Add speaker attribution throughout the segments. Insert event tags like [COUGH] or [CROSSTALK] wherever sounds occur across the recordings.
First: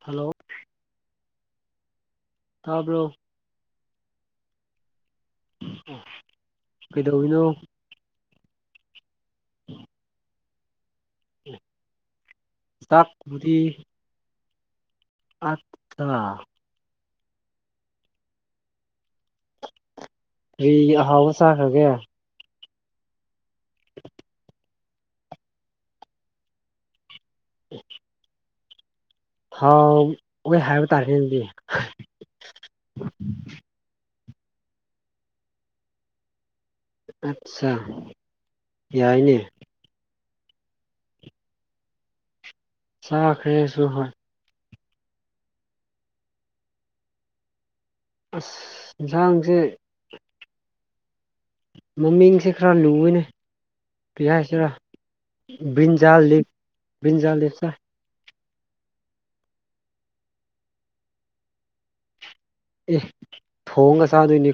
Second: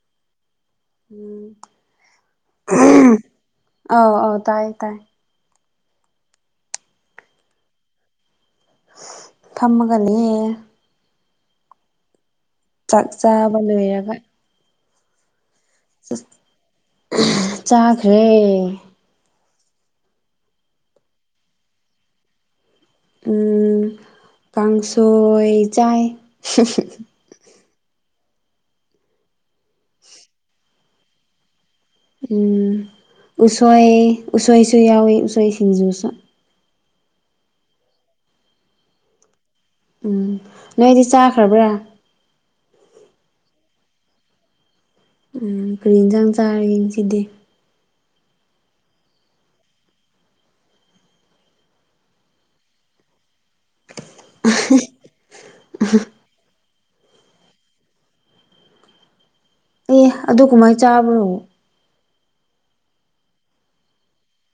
Speaker 1: Hello
Speaker 2: ꯎꯝ
Speaker 1: ꯇꯥꯕ꯭ꯔꯣ?
Speaker 2: ꯑꯧ ꯑꯧ ꯇꯥꯏ ꯇꯥꯏ꯫
Speaker 1: ꯀꯩꯗꯧꯔꯤꯅꯣ?
Speaker 2: ꯐꯝꯃꯒ ꯂꯩꯌꯦ ꯫
Speaker 1: [UNINTELLIGIBLE]
Speaker 2: ꯆꯥꯛ ꯆꯥꯕ ꯂꯣꯏꯔꯒ
Speaker 1: [UNINTELLIGIBLE]
Speaker 2: [UNINTELLIGIBLE] ꯆꯥꯈ꯭ꯔꯦ꯫
Speaker 1: ꯀꯔꯤ ꯑꯍꯥꯎꯕ ꯆꯥꯈ꯭ꯔꯒꯦ?
Speaker 2: ꯎꯝ ꯀꯥꯡꯁꯣꯏ ꯆꯥꯏ꯫
Speaker 1: [UNINTELLIGIBLE] ꯍꯥꯎꯋꯦ ꯍꯥꯏꯕ ꯇꯥꯔꯦ ꯑꯗꯨꯗꯤ‌
Speaker 2: ꯎꯝ ꯎꯁꯣꯏ ꯎꯁꯣꯏꯁꯨ ꯌꯥꯎꯋꯤ ꯎꯁꯣꯏ ꯁꯤꯡꯖꯨꯁꯨ꯫
Speaker 1: ꯑꯠꯆꯥ ꯌꯥꯏꯅꯦ꯫
Speaker 2: ꯎꯝ ꯅꯣꯏꯗꯤ ꯆꯥꯈ꯭ꯔꯕ꯭ꯔꯥ?
Speaker 1: ꯆꯥꯈ꯭ꯔꯦ ꯑꯩꯁꯨ ꯍꯣꯏ ꯫
Speaker 2: ꯎꯝ ꯀꯔꯤ ꯏꯟꯖꯥꯡ ꯆꯥꯔꯒꯦ ꯉꯁꯤꯗꯤ?
Speaker 1: ꯑꯁ ꯏꯟꯁꯥꯡꯁꯦ ꯃꯃꯤꯡꯁꯦ ꯈꯔ ꯂꯨꯋꯦꯅꯦ ꯀꯔꯤꯍꯥꯏꯁꯤꯔꯥ ꯕꯤꯟꯖꯥꯜ ꯂꯤꯞ ꯕꯤꯟꯖꯥꯜ ꯂꯤꯞ ꯆꯥꯏ꯫
Speaker 2: ꯑꯦ ꯑꯗꯨ ꯀꯃꯥꯏ ꯆꯥꯕ꯭ꯔꯣ?
Speaker 1: ꯑꯦ ꯊꯣꯡꯒ ꯆꯥꯗꯣꯏꯅꯤ꯫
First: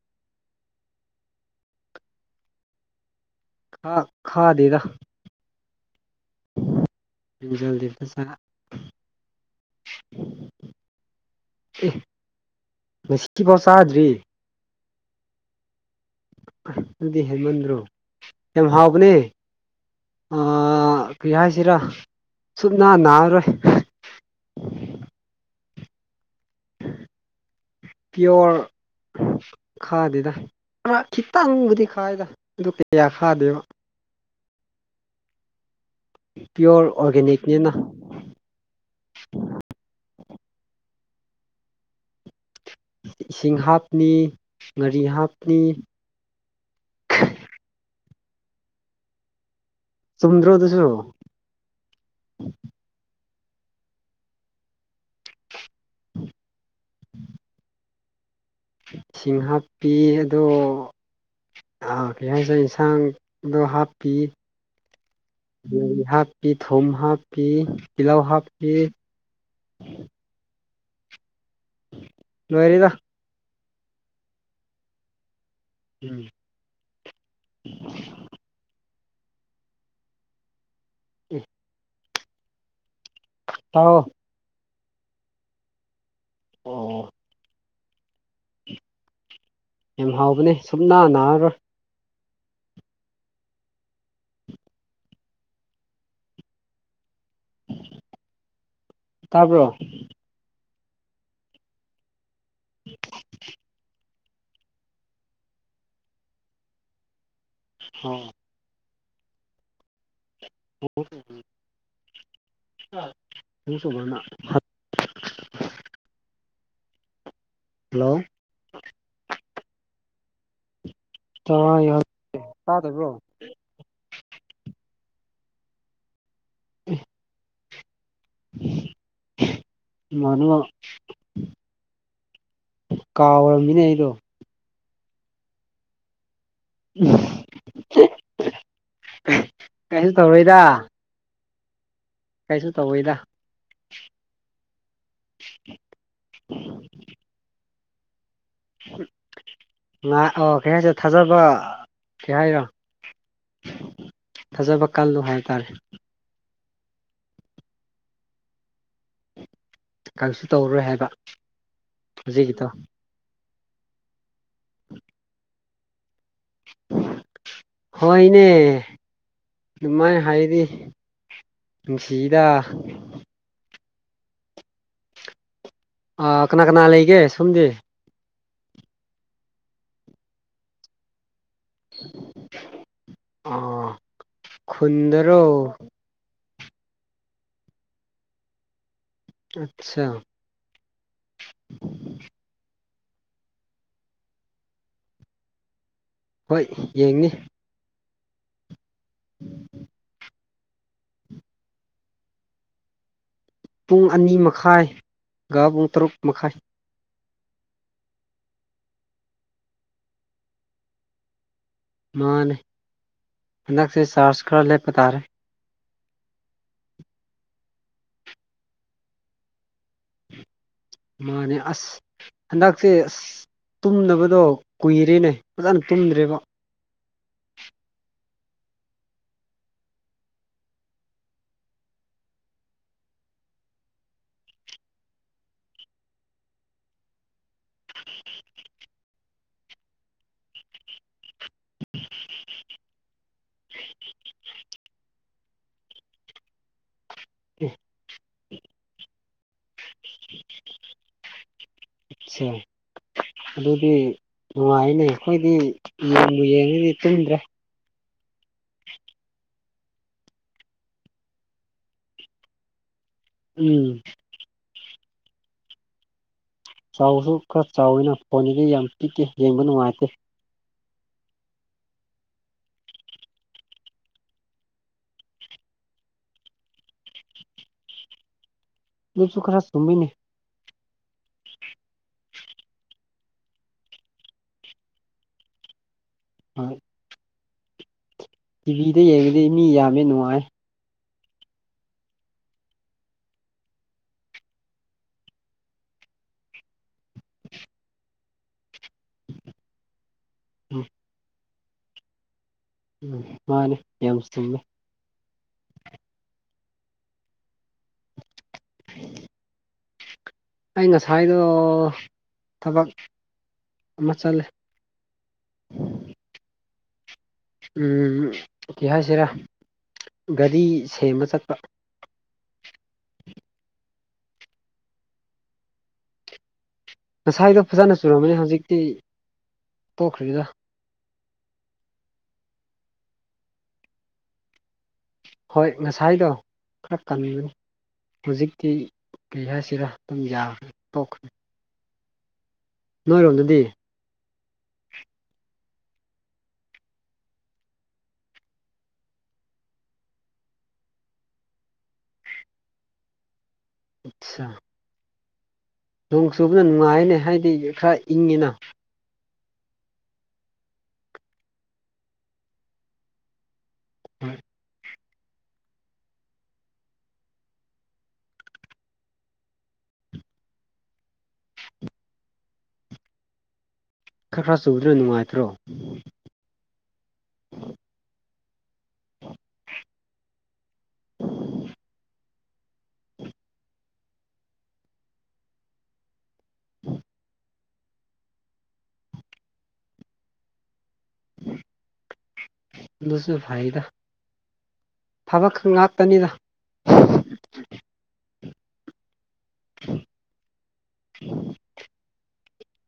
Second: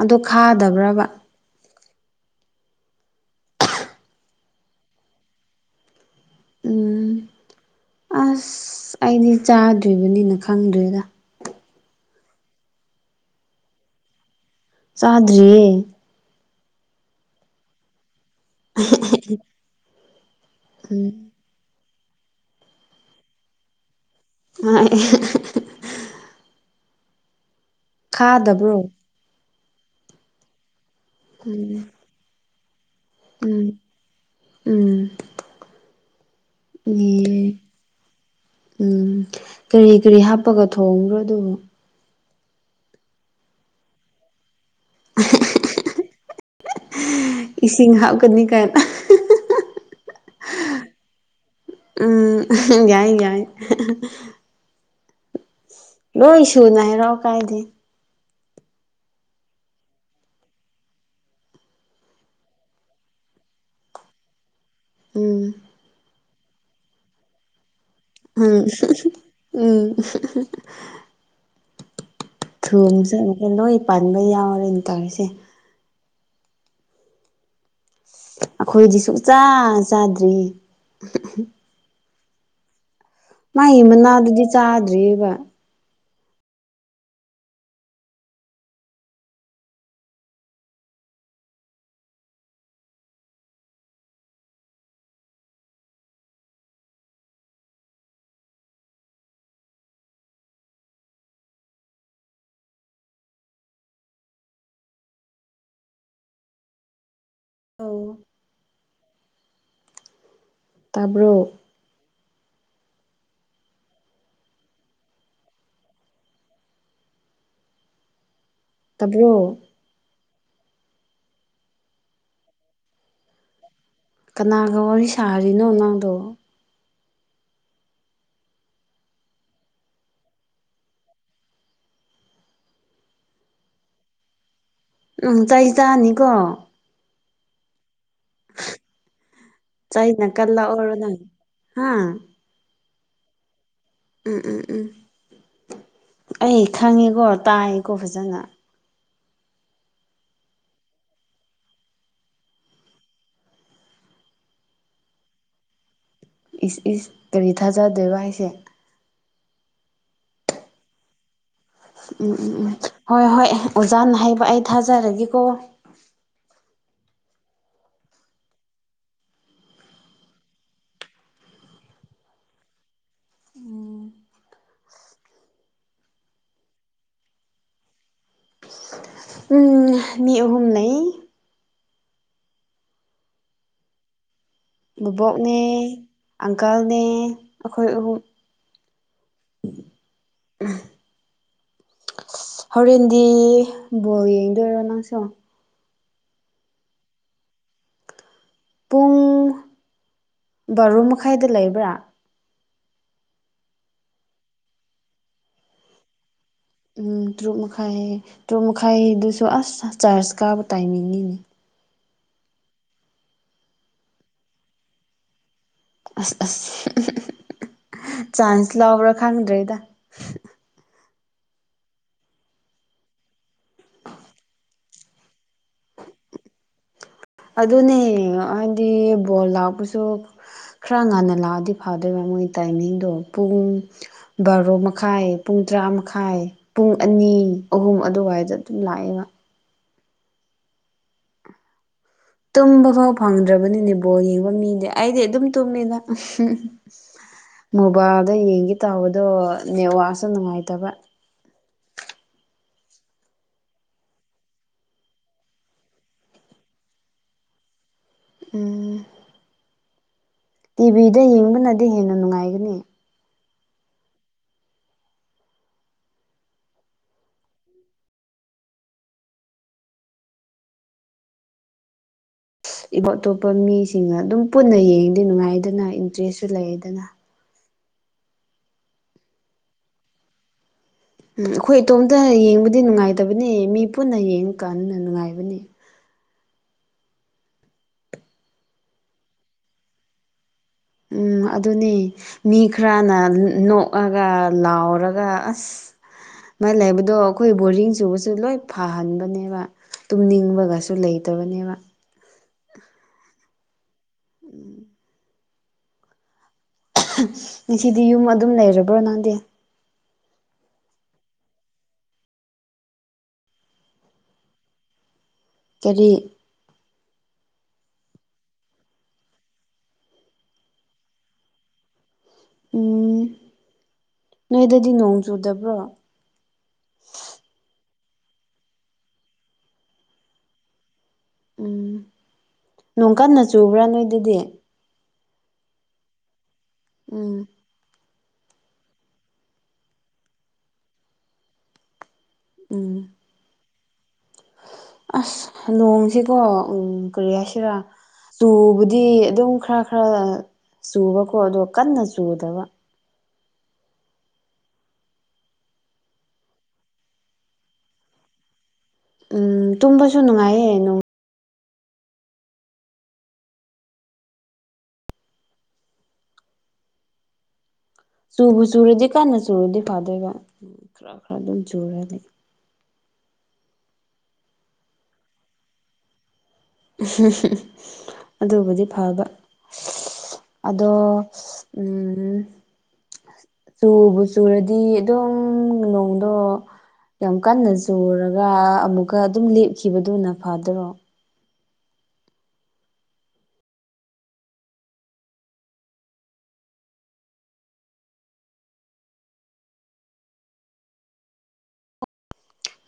Speaker 2: ꯑꯗꯨ ꯈꯥꯗꯕ꯭ꯔꯕ?
Speaker 1: ꯈꯥ ꯈꯥꯗꯦꯗ
Speaker 2: ꯎꯝ
Speaker 1: [UNINTELLIGIBLE]
Speaker 2: ꯑꯁ ꯑꯩꯗꯤ ꯆꯥꯗ꯭ꯔꯤꯕꯅꯤꯅ ꯈꯪꯗꯔ꯭ꯦꯗ꯫
Speaker 1: ꯑꯦ ꯉꯁꯤꯐꯥꯎ ꯆꯥꯗ꯭ꯔꯤ
Speaker 2: ꯆꯥꯗ꯭ꯔꯤꯌꯦ
Speaker 1: ꯑꯗꯨꯗꯤ ꯍꯦꯟꯃꯟꯗ꯭ꯔꯣ ꯌꯥꯝ ꯍꯥꯎꯕꯅꯦ ꯑ
Speaker 2: ꯎꯝ
Speaker 1: ꯀꯔꯤ ꯍꯥꯏꯁꯤꯔ ꯁꯨꯛꯅꯥ ꯅꯥꯔꯣꯏ
Speaker 2: [UNINTELLIGIBLE]
Speaker 1: ꯄꯤꯌꯣꯔ
Speaker 2: ꯈꯥꯗꯕ꯭ꯔꯣ
Speaker 1: ꯈꯥꯗꯦꯗ ꯑ ꯈꯤꯇꯪꯕꯨꯗꯤ
Speaker 2: ꯎꯝ
Speaker 1: ꯈꯥꯏꯗ ꯑꯗꯣ ꯀꯌꯥ ꯈꯥꯗꯦꯕ꯫
Speaker 2: ꯎꯝ ꯎꯝ
Speaker 1: ꯄꯤꯌꯣꯔ
Speaker 2: ꯌꯦ
Speaker 1: ꯑꯣꯔꯒꯥꯅꯤꯛꯅꯤꯅ
Speaker 2: ꯎꯝ ꯀꯔꯤ ꯀꯔꯤ ꯍꯥꯞꯄꯒ ꯊꯣꯡꯕ꯭ꯔꯣ ꯑꯗꯨꯕꯨ
Speaker 1: ꯏꯁꯤꯡ ꯍꯥꯞꯅꯤ ꯉꯥꯔꯤ ꯍꯥꯞꯅꯤ
Speaker 2: ꯍꯍ ꯏꯁꯤꯡ ꯍꯥꯞꯀꯅꯤ ꯀꯥꯏꯅ ꯑꯍ ꯍꯥ ꯍꯥ
Speaker 1: ꯆꯨꯝꯗ꯭ꯔꯣ ꯑꯗꯨꯁꯨ
Speaker 2: ꯎꯝ ꯑꯍꯦ ꯌꯥꯏ ꯌꯥꯏ ꯍ ꯍ ꯂꯣꯏ ꯁꯨꯅ ꯍꯥꯏꯔꯛꯑꯣ ꯀꯥꯏꯗꯩ
Speaker 1: ꯁꯤꯡ ꯍꯥꯞꯄꯤ ꯑꯗꯣ ꯑꯥ ꯀꯩ ꯍꯥꯏꯁꯦ ꯏꯟꯁꯥꯡꯗꯣ ꯍꯥꯞꯄꯤ
Speaker 2: ꯎꯝ
Speaker 1: [UNINTELLIGIBLE] ꯍꯥꯞꯄꯤ ꯊꯨꯝ ꯍꯥꯞꯄꯤ ꯇꯤꯜꯂꯧ
Speaker 2: ꯎꯝ
Speaker 1: ꯍꯥꯞꯄꯤ
Speaker 2: [UNINTELLIGIBLE]
Speaker 1: ꯂꯣꯏꯔꯦꯗ
Speaker 2: ꯊꯣꯡ ꯁꯦ ꯑꯃꯨꯛꯀ ꯂꯣꯏ ꯄꯟꯕ ꯌꯥꯎꯔꯦꯅꯦ ꯇꯧꯔꯤꯁꯦ
Speaker 1: ꯎꯝ
Speaker 2: ꯑꯈꯣꯏꯗꯤ ꯁꯨꯛꯆꯥ ꯆꯥꯗ꯭ꯔꯤ
Speaker 1: ꯑꯦ
Speaker 2: ꯃꯥꯒꯤ
Speaker 1: ꯇꯥꯎꯑꯣ
Speaker 2: ꯃꯅꯥꯗꯨꯗꯤ ꯆꯥꯗ꯭ꯔꯤꯑꯕ
Speaker 1: ꯑꯣ ꯌꯥꯝ ꯍꯥꯎꯕꯅꯦ ꯁꯨꯡꯅꯥ ꯅꯥꯔꯔꯣꯏ ꯇꯥꯕ꯭ꯔꯣ [UNINTELLIGIBLE]
Speaker 2: ꯑꯧ
Speaker 1: ꯍꯥꯎ
Speaker 2: ꯇꯥꯕ꯭ꯔꯣ
Speaker 1: [UNINTELLIGIBLE] [UNINTELLIGIBLE] ꯍꯜꯂꯣ
Speaker 2: ꯇꯥꯕ꯭ꯔꯣ
Speaker 1: ꯇꯥꯏꯌꯦ ꯍꯧꯖꯤꯛꯇꯤ ꯇꯥꯗꯕ꯭ꯔꯣ
Speaker 2: ꯀꯅꯥꯒ ꯋꯥꯔꯤ ꯁꯥꯔꯤꯅꯣ ꯅꯪꯗꯣ
Speaker 1: [UNINTELLIGIBLE] ꯏꯃꯥꯟꯅꯕ ꯀꯥꯎꯔꯝꯃꯤꯅꯦ ꯑꯩꯗꯣ
Speaker 2: ꯎꯝ ꯆꯩ ꯆꯥꯅꯤꯀꯣ
Speaker 1: [UNINTELLIGIBLE] ꯀꯩꯁꯨ
Speaker 2: ꯆꯩꯅ
Speaker 1: ꯇꯧꯔꯣꯏꯗ
Speaker 2: ꯀꯜꯂꯛꯑꯣꯔꯥ ꯅꯪ ꯍꯥ
Speaker 1: ꯀꯩꯁꯨ ꯇꯧꯋꯤꯗ
Speaker 2: ꯎꯝ ꯎꯝ ꯎꯝ ꯑꯩ ꯈꯪꯉꯦꯀꯣ ꯇꯥꯏꯌꯦꯀꯣ ꯐꯖꯅ
Speaker 1: ꯉꯥꯏ ꯑꯣ ꯀꯩ ꯍꯥꯏꯁꯦ ꯊꯥꯖꯕ ꯀꯩ ꯍꯥꯏꯔꯣ ꯊꯥꯖꯕ ꯀꯜꯂꯣ ꯍꯥꯏꯇꯥꯔꯦ
Speaker 2: ꯏꯁ ꯏꯁ ꯀꯔꯤ ꯊꯥꯖꯗꯣꯏꯕ ꯍꯥꯏꯁꯦ
Speaker 1: ꯀꯔꯤꯁꯨ ꯇꯧꯔꯔꯣꯏ ꯍꯥꯏꯕ
Speaker 2: ꯎꯝ ꯎꯝ
Speaker 1: ꯍꯧꯖꯤꯛꯀꯤꯗꯣ
Speaker 2: ꯎꯝ ꯍꯣꯏ ꯍꯣꯏ ꯑꯣꯖꯥꯅ ꯍꯥꯏꯕ ꯑꯩ ꯊꯥꯖꯔꯒꯦꯀꯣ
Speaker 1: ꯍꯣꯏꯅꯦ ꯑꯗꯨꯃꯥꯏꯅ ꯍꯥꯏꯗꯤ ꯅꯨꯡꯁꯤꯗ ꯑꯥ ꯀꯅꯥ ꯀꯅꯥ ꯂꯩꯒꯦ ꯁꯣꯝꯗꯤ
Speaker 2: ꯎꯝ ꯃꯤ ꯑꯍꯨꯝ ꯂꯩꯩ
Speaker 1: ꯑꯥ ꯈꯨꯨꯟꯗꯔꯣ
Speaker 2: ꯕꯨꯕꯣꯛꯅꯦ ꯑꯪꯀꯜꯅꯦ ꯑꯩꯈꯣꯏ ꯑꯍꯨꯝ
Speaker 1: ꯑꯠꯁꯥ
Speaker 2: [UNINTELLIGIBLE] ꯍꯧꯔꯦꯟꯗꯤ ꯕꯣꯜ ꯌꯦꯡꯗꯣꯏꯔꯣ ꯅꯪꯁꯨ
Speaker 1: ꯍꯣꯏ ꯌꯦꯡꯅꯤ
Speaker 2: ꯄꯨꯡ
Speaker 1: 'inaudible'
Speaker 2: ꯕꯥꯔꯣ ꯃꯈꯥꯏꯗ ꯂꯩꯕ꯭ꯔꯥ
Speaker 1: ꯄꯨꯡ ꯑꯅꯤ ꯃꯈꯥꯏꯒ ꯄꯨꯡ ꯇꯔꯨꯛ ꯃꯈꯥꯏ
Speaker 2: ꯎꯝ ꯇꯔꯨꯛ ꯃꯈꯥꯏ ꯇꯔꯨꯛ ꯃꯈꯥꯏꯗꯨꯁꯨ ꯑꯁ ꯆ꯭ꯔꯆ ꯀꯥꯕ ꯇꯥꯏꯃꯤꯡꯅꯤꯅꯦ
Speaker 1: ꯃꯥꯅꯦ ꯍꯟꯗꯛꯁꯦ ꯆ꯭ꯔꯆ ꯈꯔ ꯂꯦꯞꯄ ꯇꯥꯔꯦ
Speaker 2: ꯑꯁ ꯑꯁ ꯆꯥꯟꯁ ꯂꯥꯎꯕ꯭ꯔꯥ ꯈꯪꯗ꯭ꯔꯦꯗ
Speaker 1: ꯃꯥꯅꯦ ꯑꯁ ꯍꯟꯗꯛꯁꯦ ꯑꯁ ꯇꯨꯝꯗꯕꯗꯣ ꯀꯨꯏꯔꯦꯅꯦ ꯐꯖꯅ ꯇꯨꯝꯗ꯭ꯔꯦꯕ
Speaker 2: ꯑꯗꯨꯅꯦ ꯍꯥꯏꯗꯤ ꯕꯣꯜ ꯂꯥꯛꯄꯁꯨ ꯈꯔ ꯉꯟꯅ ꯂꯥꯛꯑꯗꯤ ꯐꯗꯣꯏꯕ ꯃꯣꯏꯒꯤ ꯇꯥꯏꯃꯤꯡꯗꯣ ꯄꯨꯡ ꯕꯥꯔꯣ ꯃꯈꯥꯏ ꯄꯨꯡ ꯇꯔꯥ ꯃꯈꯥꯏ ꯄꯨꯡ ꯑꯅꯤ ꯑꯍꯨꯝ ꯑꯗꯨꯋꯥꯏꯗ ꯑꯗꯨꯝ ꯂꯥꯛꯑꯦꯕ ꯇꯨꯝꯕ ꯐꯥꯎ ꯐꯪꯗ꯭ꯔꯕꯅꯤꯅꯦ ꯕꯣꯜ ꯌꯦꯡꯕ ꯃꯤꯗꯤ ꯑꯩꯗꯤ ꯑꯗꯨꯝ ꯇꯨꯝꯃꯤꯗ ꯃꯣꯕꯥꯏꯜꯗ ꯌꯦꯡꯒꯦ ꯇꯧꯕꯗꯣ ꯅꯦꯠꯋꯥꯛꯁꯨ ꯅꯨꯡꯉꯥꯏꯇꯕ
Speaker 1: ꯁꯦ ꯑꯗꯨꯗꯤ ꯅꯨꯡꯉꯥꯏꯌꯦꯅꯦ ꯑꯩꯈꯣꯏꯗꯤ ꯕꯣꯜꯕꯨ ꯌꯦꯡꯉꯗꯤ ꯇꯨꯝꯗ꯭ꯔꯦ
Speaker 2: ꯎꯝ
Speaker 1: 'inaudible'
Speaker 2: ꯇꯤꯚꯤꯗ ꯌꯦꯡꯕꯅꯗꯤ ꯍꯦꯟꯅ ꯅꯨꯡꯉꯥꯏꯒꯅꯤ
Speaker 1: ꯎꯝ ꯆꯥꯎꯁꯨ ꯈꯔ ꯆꯥꯎꯋꯤꯅ ꯐꯣꯟꯁꯤꯗꯤ ꯌꯥꯝ ꯄꯤꯛꯏ ꯌꯦꯡꯕ ꯅꯨꯡꯉꯥꯏꯇꯦ
Speaker 2: ꯏꯕꯣꯞ ꯑꯇꯣꯞꯄ ꯃꯤꯁꯤꯡꯅ ꯑꯗꯨꯝ ꯄꯨꯟꯅ ꯌꯦꯡꯗꯤ ꯅꯨꯡꯉꯥꯏꯗꯅ ꯏꯟꯇꯔꯦꯁꯁꯨ ꯂꯩꯗꯅ
Speaker 1: ꯑꯗꯨꯁꯨ ꯈꯔ ꯆꯨꯝꯃꯤꯅꯦ
Speaker 2: ꯎꯝ ꯑꯩꯈꯣꯏ ꯏꯇꯣꯝꯇ ꯌꯦꯡꯕꯗꯤ ꯅꯨꯡꯉꯥꯏꯇꯕꯅꯤ ꯃꯤ ꯄꯨꯟꯅ ꯌꯦꯡ ꯀꯥꯟꯅ ꯅꯨꯡꯉꯥꯏꯕꯅꯦ
Speaker 1: ꯍꯣꯏ ꯇꯤꯚꯤꯗ ꯌꯦꯡꯕꯗꯤ ꯃꯤ ꯌꯥꯝꯃꯦ ꯅꯨꯡꯉꯥꯏ
Speaker 2: ꯎꯝ ꯑꯗꯨꯅꯦ ꯃꯤ ꯈꯔꯅ ꯅꯣꯛꯑꯒ ꯂꯥꯎꯔꯒ ꯑꯁ ꯃꯥ ꯂꯩꯕꯗꯣ ꯑꯩꯈꯣꯏ ꯕꯣꯔꯤꯡ ꯆꯨꯕꯁꯨ ꯂꯣꯏ ꯐꯍꯟꯕꯅꯦꯕ ꯇꯨꯝꯅꯤꯡ
Speaker 1: ꯎꯝ
Speaker 2: ꯒꯁꯨ ꯂꯩꯇꯕꯅꯦꯕ
Speaker 1: ꯎꯝ ꯃꯥꯅꯦ ꯌꯥꯝ ꯆꯨꯝꯃꯦ
Speaker 2: ꯉꯁꯤꯗꯤ ꯌꯨꯝ ꯑꯗꯨꯝ ꯂꯩꯔꯕ꯭ꯔ ꯅꯪꯗꯤ
Speaker 1: ꯑꯩ ꯉꯁꯥꯏꯗꯣ ꯊꯕꯛ ꯑꯃ ꯆꯠꯂꯦ
Speaker 2: ꯀꯔꯤ
Speaker 1: 'inaudible' ꯎꯝ ꯀꯩ ꯍꯥꯏꯁꯤꯔꯥ ꯒꯥꯔꯤ ꯁꯦꯝꯕ ꯆꯠꯄ
Speaker 2: ꯅꯣꯏ ꯑꯗꯨꯗꯤ ꯅꯣꯡ ꯆꯨꯗꯕ꯭ꯔꯣ
Speaker 1: ꯉꯁꯥꯏꯗꯣ ꯐꯖꯅ ꯆꯨꯔꯝꯝꯕꯅꯤ ꯍꯧꯖꯤꯛꯇꯤ ꯇꯣꯛꯈ꯭ꯔꯤꯗ
Speaker 2: ꯎꯝ ꯅꯣꯡ ꯀꯟꯅ ꯆꯨꯕ꯭ꯔꯥ ꯅꯣꯏꯗꯗꯤ
Speaker 1: ꯍꯣꯏ ꯉꯁꯥꯏꯗꯣ ꯈꯔ
Speaker 2: ꯎꯝ
Speaker 1: ꯀꯟꯕꯅꯤ ꯍꯧꯖꯤꯛꯇꯤ ꯀꯩ ꯍꯥꯏꯁꯤꯔꯥ ꯑꯗꯨꯝ ꯌꯥꯈ꯭ꯔꯦ ꯇꯣꯛꯈ꯭ꯔꯦ
Speaker 2: ꯎꯝ
Speaker 1: ꯅꯣꯏꯔꯣꯝꯗꯗꯤ
Speaker 2: ꯑꯁ ꯅꯣꯡꯁꯤꯀꯣ ꯎꯝ ꯀꯔꯤ ꯍꯥꯏꯁꯤꯔꯥ ꯆꯨꯕꯗꯤ ꯑꯗꯨꯝ ꯈꯔ ꯈꯔ ꯆꯨꯕꯀꯣ ꯑꯗꯣ ꯀꯟꯅ ꯆꯨꯗꯕ
Speaker 1: ꯑꯠꯆꯥ ꯅꯣꯡ ꯆꯨꯕꯗ ꯅꯨꯡꯉꯥꯏꯅꯦ ꯍꯥꯏꯗꯤ ꯈꯔ ꯏꯪꯉꯤꯅ
Speaker 2: ꯎꯝ ꯇꯨꯝꯕꯁꯨ ꯅꯨꯡꯉꯥꯏꯌꯦ ꯅꯨꯡ
Speaker 1: ꯍꯣꯏ
Speaker 2: ꯆꯨꯕꯨ ꯆꯨꯔꯗꯤ ꯀꯟꯅ ꯆꯨꯔꯗꯤ ꯐꯥꯗꯣꯏꯕ ꯈꯔ ꯈꯔ ꯑꯗꯨꯝ ꯆꯨꯔ ꯂꯩ
Speaker 1: ꯈꯔ ꯈꯔ ꯆꯨꯕꯗꯨꯅ ꯅꯨꯡꯉꯥꯏꯇ꯭ꯔꯣ
Speaker 2: ꯑꯗꯨꯕꯨꯗꯤ ꯐꯕ ꯑꯗꯣ ꯎꯝ ꯆꯨꯕ ꯆꯨꯔꯗꯤ ꯑꯗꯨꯝ ꯅꯣꯡ ꯑꯗꯣ ꯌꯥꯝ ꯀꯟꯅ ꯆꯨꯔꯒ ꯑꯃꯨꯛꯀ ꯑꯗꯨꯝ ꯂꯦꯞꯈꯤꯕꯗꯨꯅ ꯐꯗ꯭ꯔꯣ
Speaker 1: ꯑꯗꯨꯁꯨ ꯐꯥꯏꯗ ꯐꯕ ꯉꯥꯛꯇꯅꯤꯗ [UNINTELLIGIBLE]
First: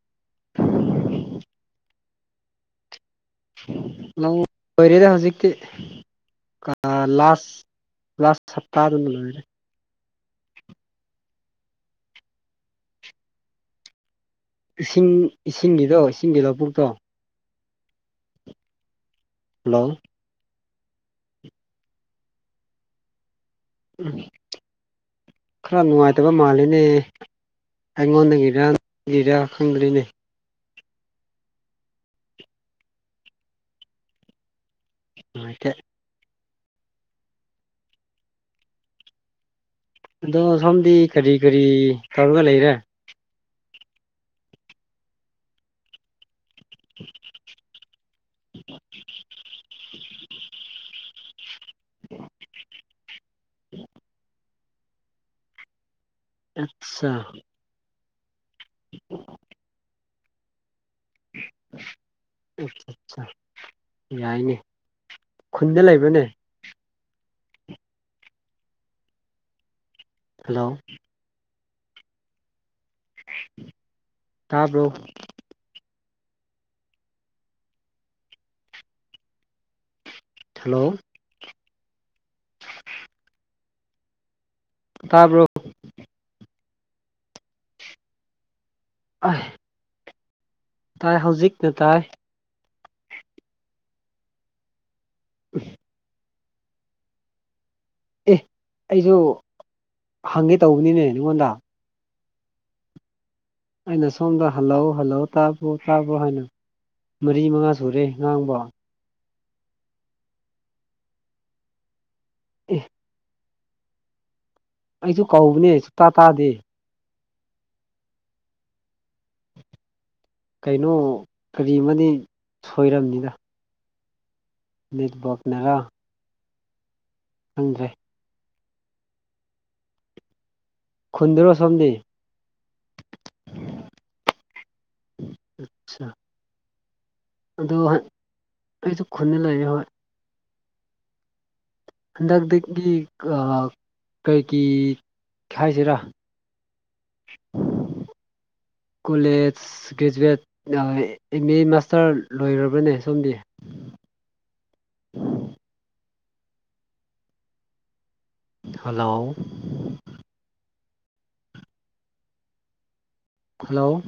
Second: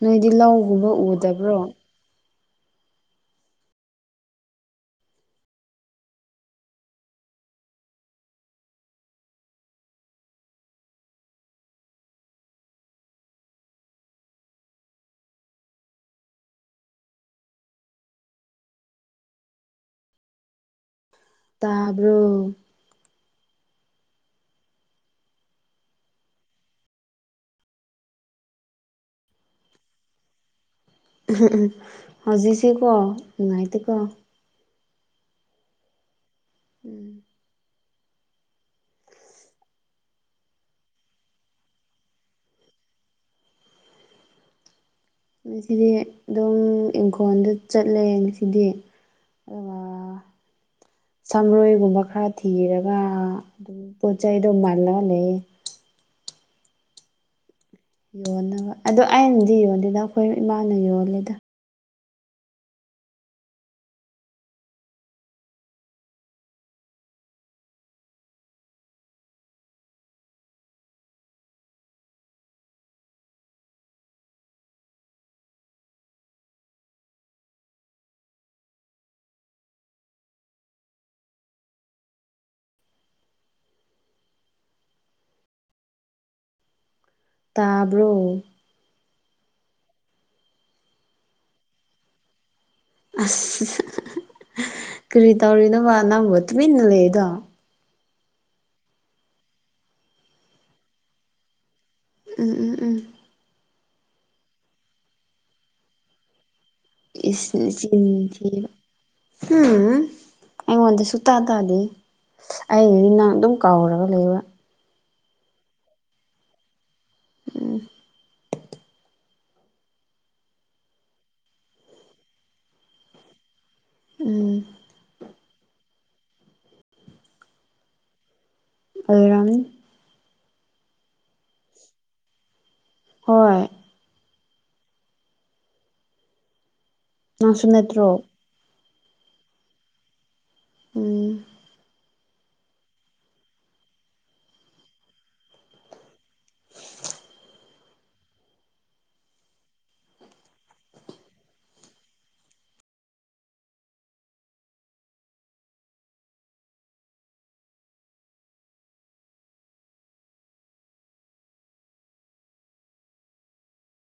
Speaker 2: ꯅꯣꯏꯗꯤ ꯂꯧꯒꯨꯝꯕ ꯎꯗꯕ꯭ꯔꯣ
Speaker 1: ꯂꯧ ꯂꯣꯏꯔꯦꯗ ꯍꯧꯖꯤꯛꯇꯤ ꯂꯥꯁ ꯂꯥꯁ ꯍꯞꯇꯥꯗ ꯂꯣꯏꯔꯦ ꯏꯁꯤꯡ ꯏꯁꯤꯡꯒꯤꯗꯣ ꯏꯁꯤꯡꯒꯤ ꯂꯧꯕꯨꯛꯇꯣ ꯍꯜꯂꯣ
Speaker 2: ꯇꯥꯕ꯭ꯔꯣ
Speaker 1: ꯎꯝ ꯈꯔ ꯅꯨꯡꯉꯥꯏꯇꯕ ꯃꯥꯜꯂꯤꯅꯦ ꯑꯩꯉꯣꯟꯗꯒꯤꯔ ꯅꯪꯒꯤꯔ ꯈꯪꯗ꯭ꯔꯤꯅꯦ
Speaker 2: ꯍꯧꯖꯤꯛꯁꯤꯀꯣ ꯅꯨꯡꯉꯥꯏꯇꯦꯀꯣ
Speaker 1: ꯅꯨꯡꯉꯥꯏꯇꯦ
Speaker 2: ꯎꯝ
Speaker 1: ꯑꯗꯣ ꯁꯣꯝꯗꯤ ꯀꯔꯤ ꯀꯔꯤ ꯇꯧꯔꯒ ꯂꯩꯔꯦ
Speaker 2: ꯉꯁꯤꯗꯤ ꯑꯗꯨꯝ ꯏꯪꯈꯣꯜꯗ ꯆꯠꯂꯦ ꯉꯁꯤꯗꯤ ꯑꯗꯨꯒ ꯁꯥꯃꯥꯔꯣꯏꯒꯨꯝꯕ ꯈꯔ ꯊꯤꯔꯒ ꯑꯗꯨꯝ ꯄꯣꯠ ꯆꯩꯗꯣ ꯃꯥꯜꯂꯒ ꯂꯩ
Speaker 1: ꯑꯠꯁꯥ
Speaker 2: ꯌꯣꯟꯅꯕ ꯑꯗꯣ ꯑꯩꯅꯗꯤ ꯌꯣꯜꯗꯦꯗ ꯑꯩꯈꯣꯏ ꯏꯃꯥꯅ ꯌꯣꯜꯂꯤꯗ
Speaker 1: ꯑꯠꯁꯥ ꯌꯥꯏꯅꯦ ꯈꯨꯟꯗ ꯂꯩꯕ꯭ꯔꯅꯦ ꯍꯜꯂꯣ ꯇꯥꯕ꯭ꯔꯣ ꯍꯜꯂꯣ [UNINTELLIGIBLE] ꯇꯥꯕ꯭ꯔꯣ
Speaker 2: ꯇꯥꯕ꯭ꯔꯣ
Speaker 1: ꯑꯥꯏ ꯇꯥꯏ ꯍꯧꯖꯤꯛꯇ ꯇꯥꯏ
Speaker 2: ꯑꯁ ꯀꯔꯤ ꯇꯧꯔꯤꯅꯣꯕ ꯅꯪꯕꯨ ꯇꯨꯃꯤꯟꯅ ꯂꯩꯗꯣ
Speaker 1: ꯑꯦ ꯑꯩꯁꯨ ꯍꯪꯒꯦ ꯇꯧꯕꯅꯤꯅꯦ ꯅꯪꯉꯣꯟꯗ
Speaker 2: ꯎꯝ ꯎꯝ ꯎꯝ
Speaker 1: ꯑꯩꯅ ꯁꯣꯝꯗ ꯍꯜꯂꯣ ꯍꯜꯂꯣ ꯇꯥꯕ꯭ꯔꯣ ꯇꯥꯕ꯭ꯔꯣ ꯍꯥꯏꯅ ꯃꯔꯤ ꯃꯉꯥ ꯁꯨꯔꯦ ꯉꯥꯡꯕ
Speaker 2: ꯎꯝ ꯑꯩꯉꯣꯟꯗ ꯁꯛꯇꯥ ꯇꯥꯗꯦ
Speaker 1: ꯑꯦ
Speaker 2: ꯑꯩꯅꯗꯤ ꯅꯪ ꯑꯗꯨꯝ ꯀꯥꯎꯔꯒ ꯂꯩꯕ
Speaker 1: ꯑꯩꯁꯨ ꯀꯧꯕꯅꯦ ꯁꯨꯇꯥ ꯇꯥꯗꯦ
Speaker 2: ꯎꯝ
Speaker 1: ꯀꯩꯅꯣ ꯀꯔꯤ ꯑꯃꯗꯤ ꯁꯣꯏꯔꯝꯅꯤꯗ
Speaker 2: ꯎꯝ
Speaker 1: ꯅꯦꯠꯋꯥꯛꯅꯔ ꯈꯪꯗ꯭ꯔꯦ
Speaker 2: ꯑꯣꯏꯔꯝꯅꯤ
Speaker 1: ꯈꯨꯨꯟꯗ꯭ꯔꯣ ꯁꯣꯝꯗꯤ
Speaker 2: ꯍꯣꯏ ꯅꯪꯁꯨ
Speaker 1: ꯑꯗꯨ
Speaker 2: ꯅꯠꯇ꯭ꯔꯣ
Speaker 1: ꯑꯩꯁꯨ ꯈꯨꯟꯗ ꯂꯩꯌꯦ ꯍꯣꯏ
Speaker 2: ꯎꯝ
Speaker 1: ꯍꯟꯗꯛꯇꯒꯤ ꯀꯔꯤꯒꯤ ꯍꯥꯏꯁꯤꯔꯥ ꯀꯣꯂꯦꯖ ꯑꯁ ꯒ꯭ꯔꯦꯖꯨꯋꯦꯠ ꯑꯦꯝ ꯑꯦ ꯃꯥꯁꯇꯔ ꯂꯣꯏꯔꯕꯅꯦ ꯁꯣꯝꯗꯤ ꯍꯜꯂꯣ ꯍꯜꯂꯣ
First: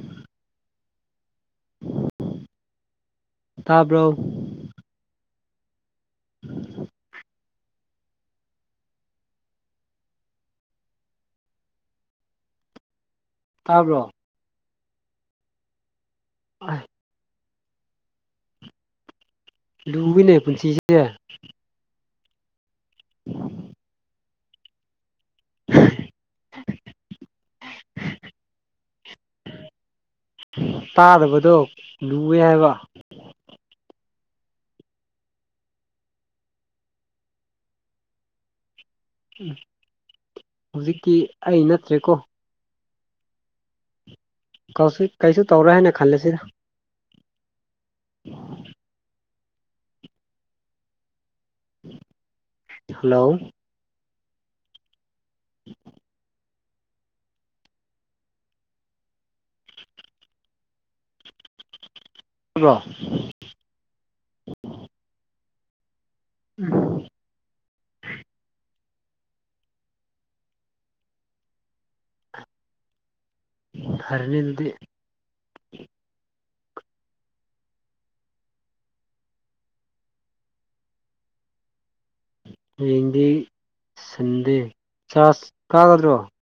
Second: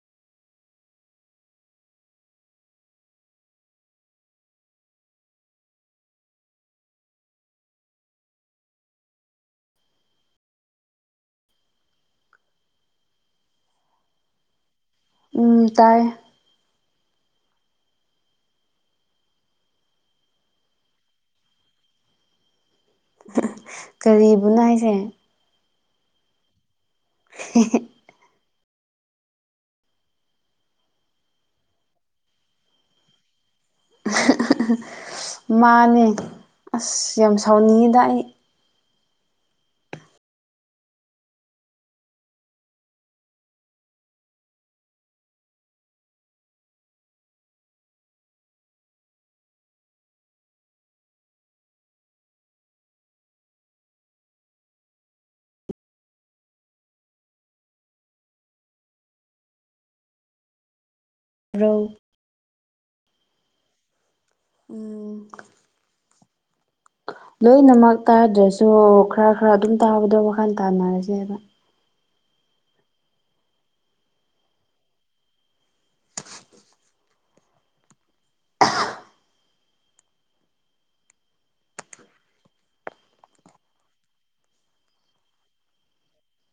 Speaker 1: ꯇꯥꯕ꯭ꯔꯣ ꯇꯥꯕ꯭ꯔꯣ
Speaker 2: ꯎꯝ ꯇꯥꯏ
Speaker 1: ꯍꯥ ꯂꯨꯏꯅꯦ ꯄꯨꯟꯁꯤꯁꯦ
Speaker 2: ꯀꯥꯔꯤꯕꯨꯅꯣ ꯍꯥꯏꯁꯦ
Speaker 1: [UNINTELLIGIBLE]
Speaker 2: ꯍ
Speaker 1: ꯇꯥꯗꯕꯗꯣ ꯂꯨꯢꯌꯦ ꯍꯥꯏꯕ
Speaker 2: ꯃꯥꯅꯦ ꯑꯁ ꯌꯥꯝ ꯁꯥꯎꯅꯤꯡꯉꯤꯗ ꯑꯩ
Speaker 1: ꯎꯝ ꯍꯧꯖꯤꯛꯇꯤ ꯑꯩ ꯅꯠꯇ꯭ꯔꯦꯀꯣ ꯀꯧꯁꯤ ꯀꯩꯁꯨ ꯇꯧꯔꯣꯏ ꯍꯥꯏꯅ ꯈꯜꯂꯁꯤꯗ ꯍꯜꯂꯣ
Speaker 2: ꯔꯣ
Speaker 1: ꯇꯥꯕꯔꯣ
Speaker 2: ꯎꯝ ꯑꯣ
Speaker 1: ꯎꯝ
Speaker 2: ꯂꯣꯏꯅꯃꯛ ꯇꯥꯗ꯭ꯔꯁꯨ ꯈꯔ ꯈꯔ ꯑꯗꯨꯝ ꯇꯥꯕꯗꯣ ꯋꯥꯈꯜ ꯇꯥꯅꯔꯁꯦꯅ
Speaker 1: ꯐꯩꯅꯦ ꯑꯗꯨꯗꯤ ꯍꯌꯦꯡꯗꯤ ꯁꯟꯗꯦ ꯆꯥꯔꯖ ꯀꯥꯒꯗ꯭ꯔꯣ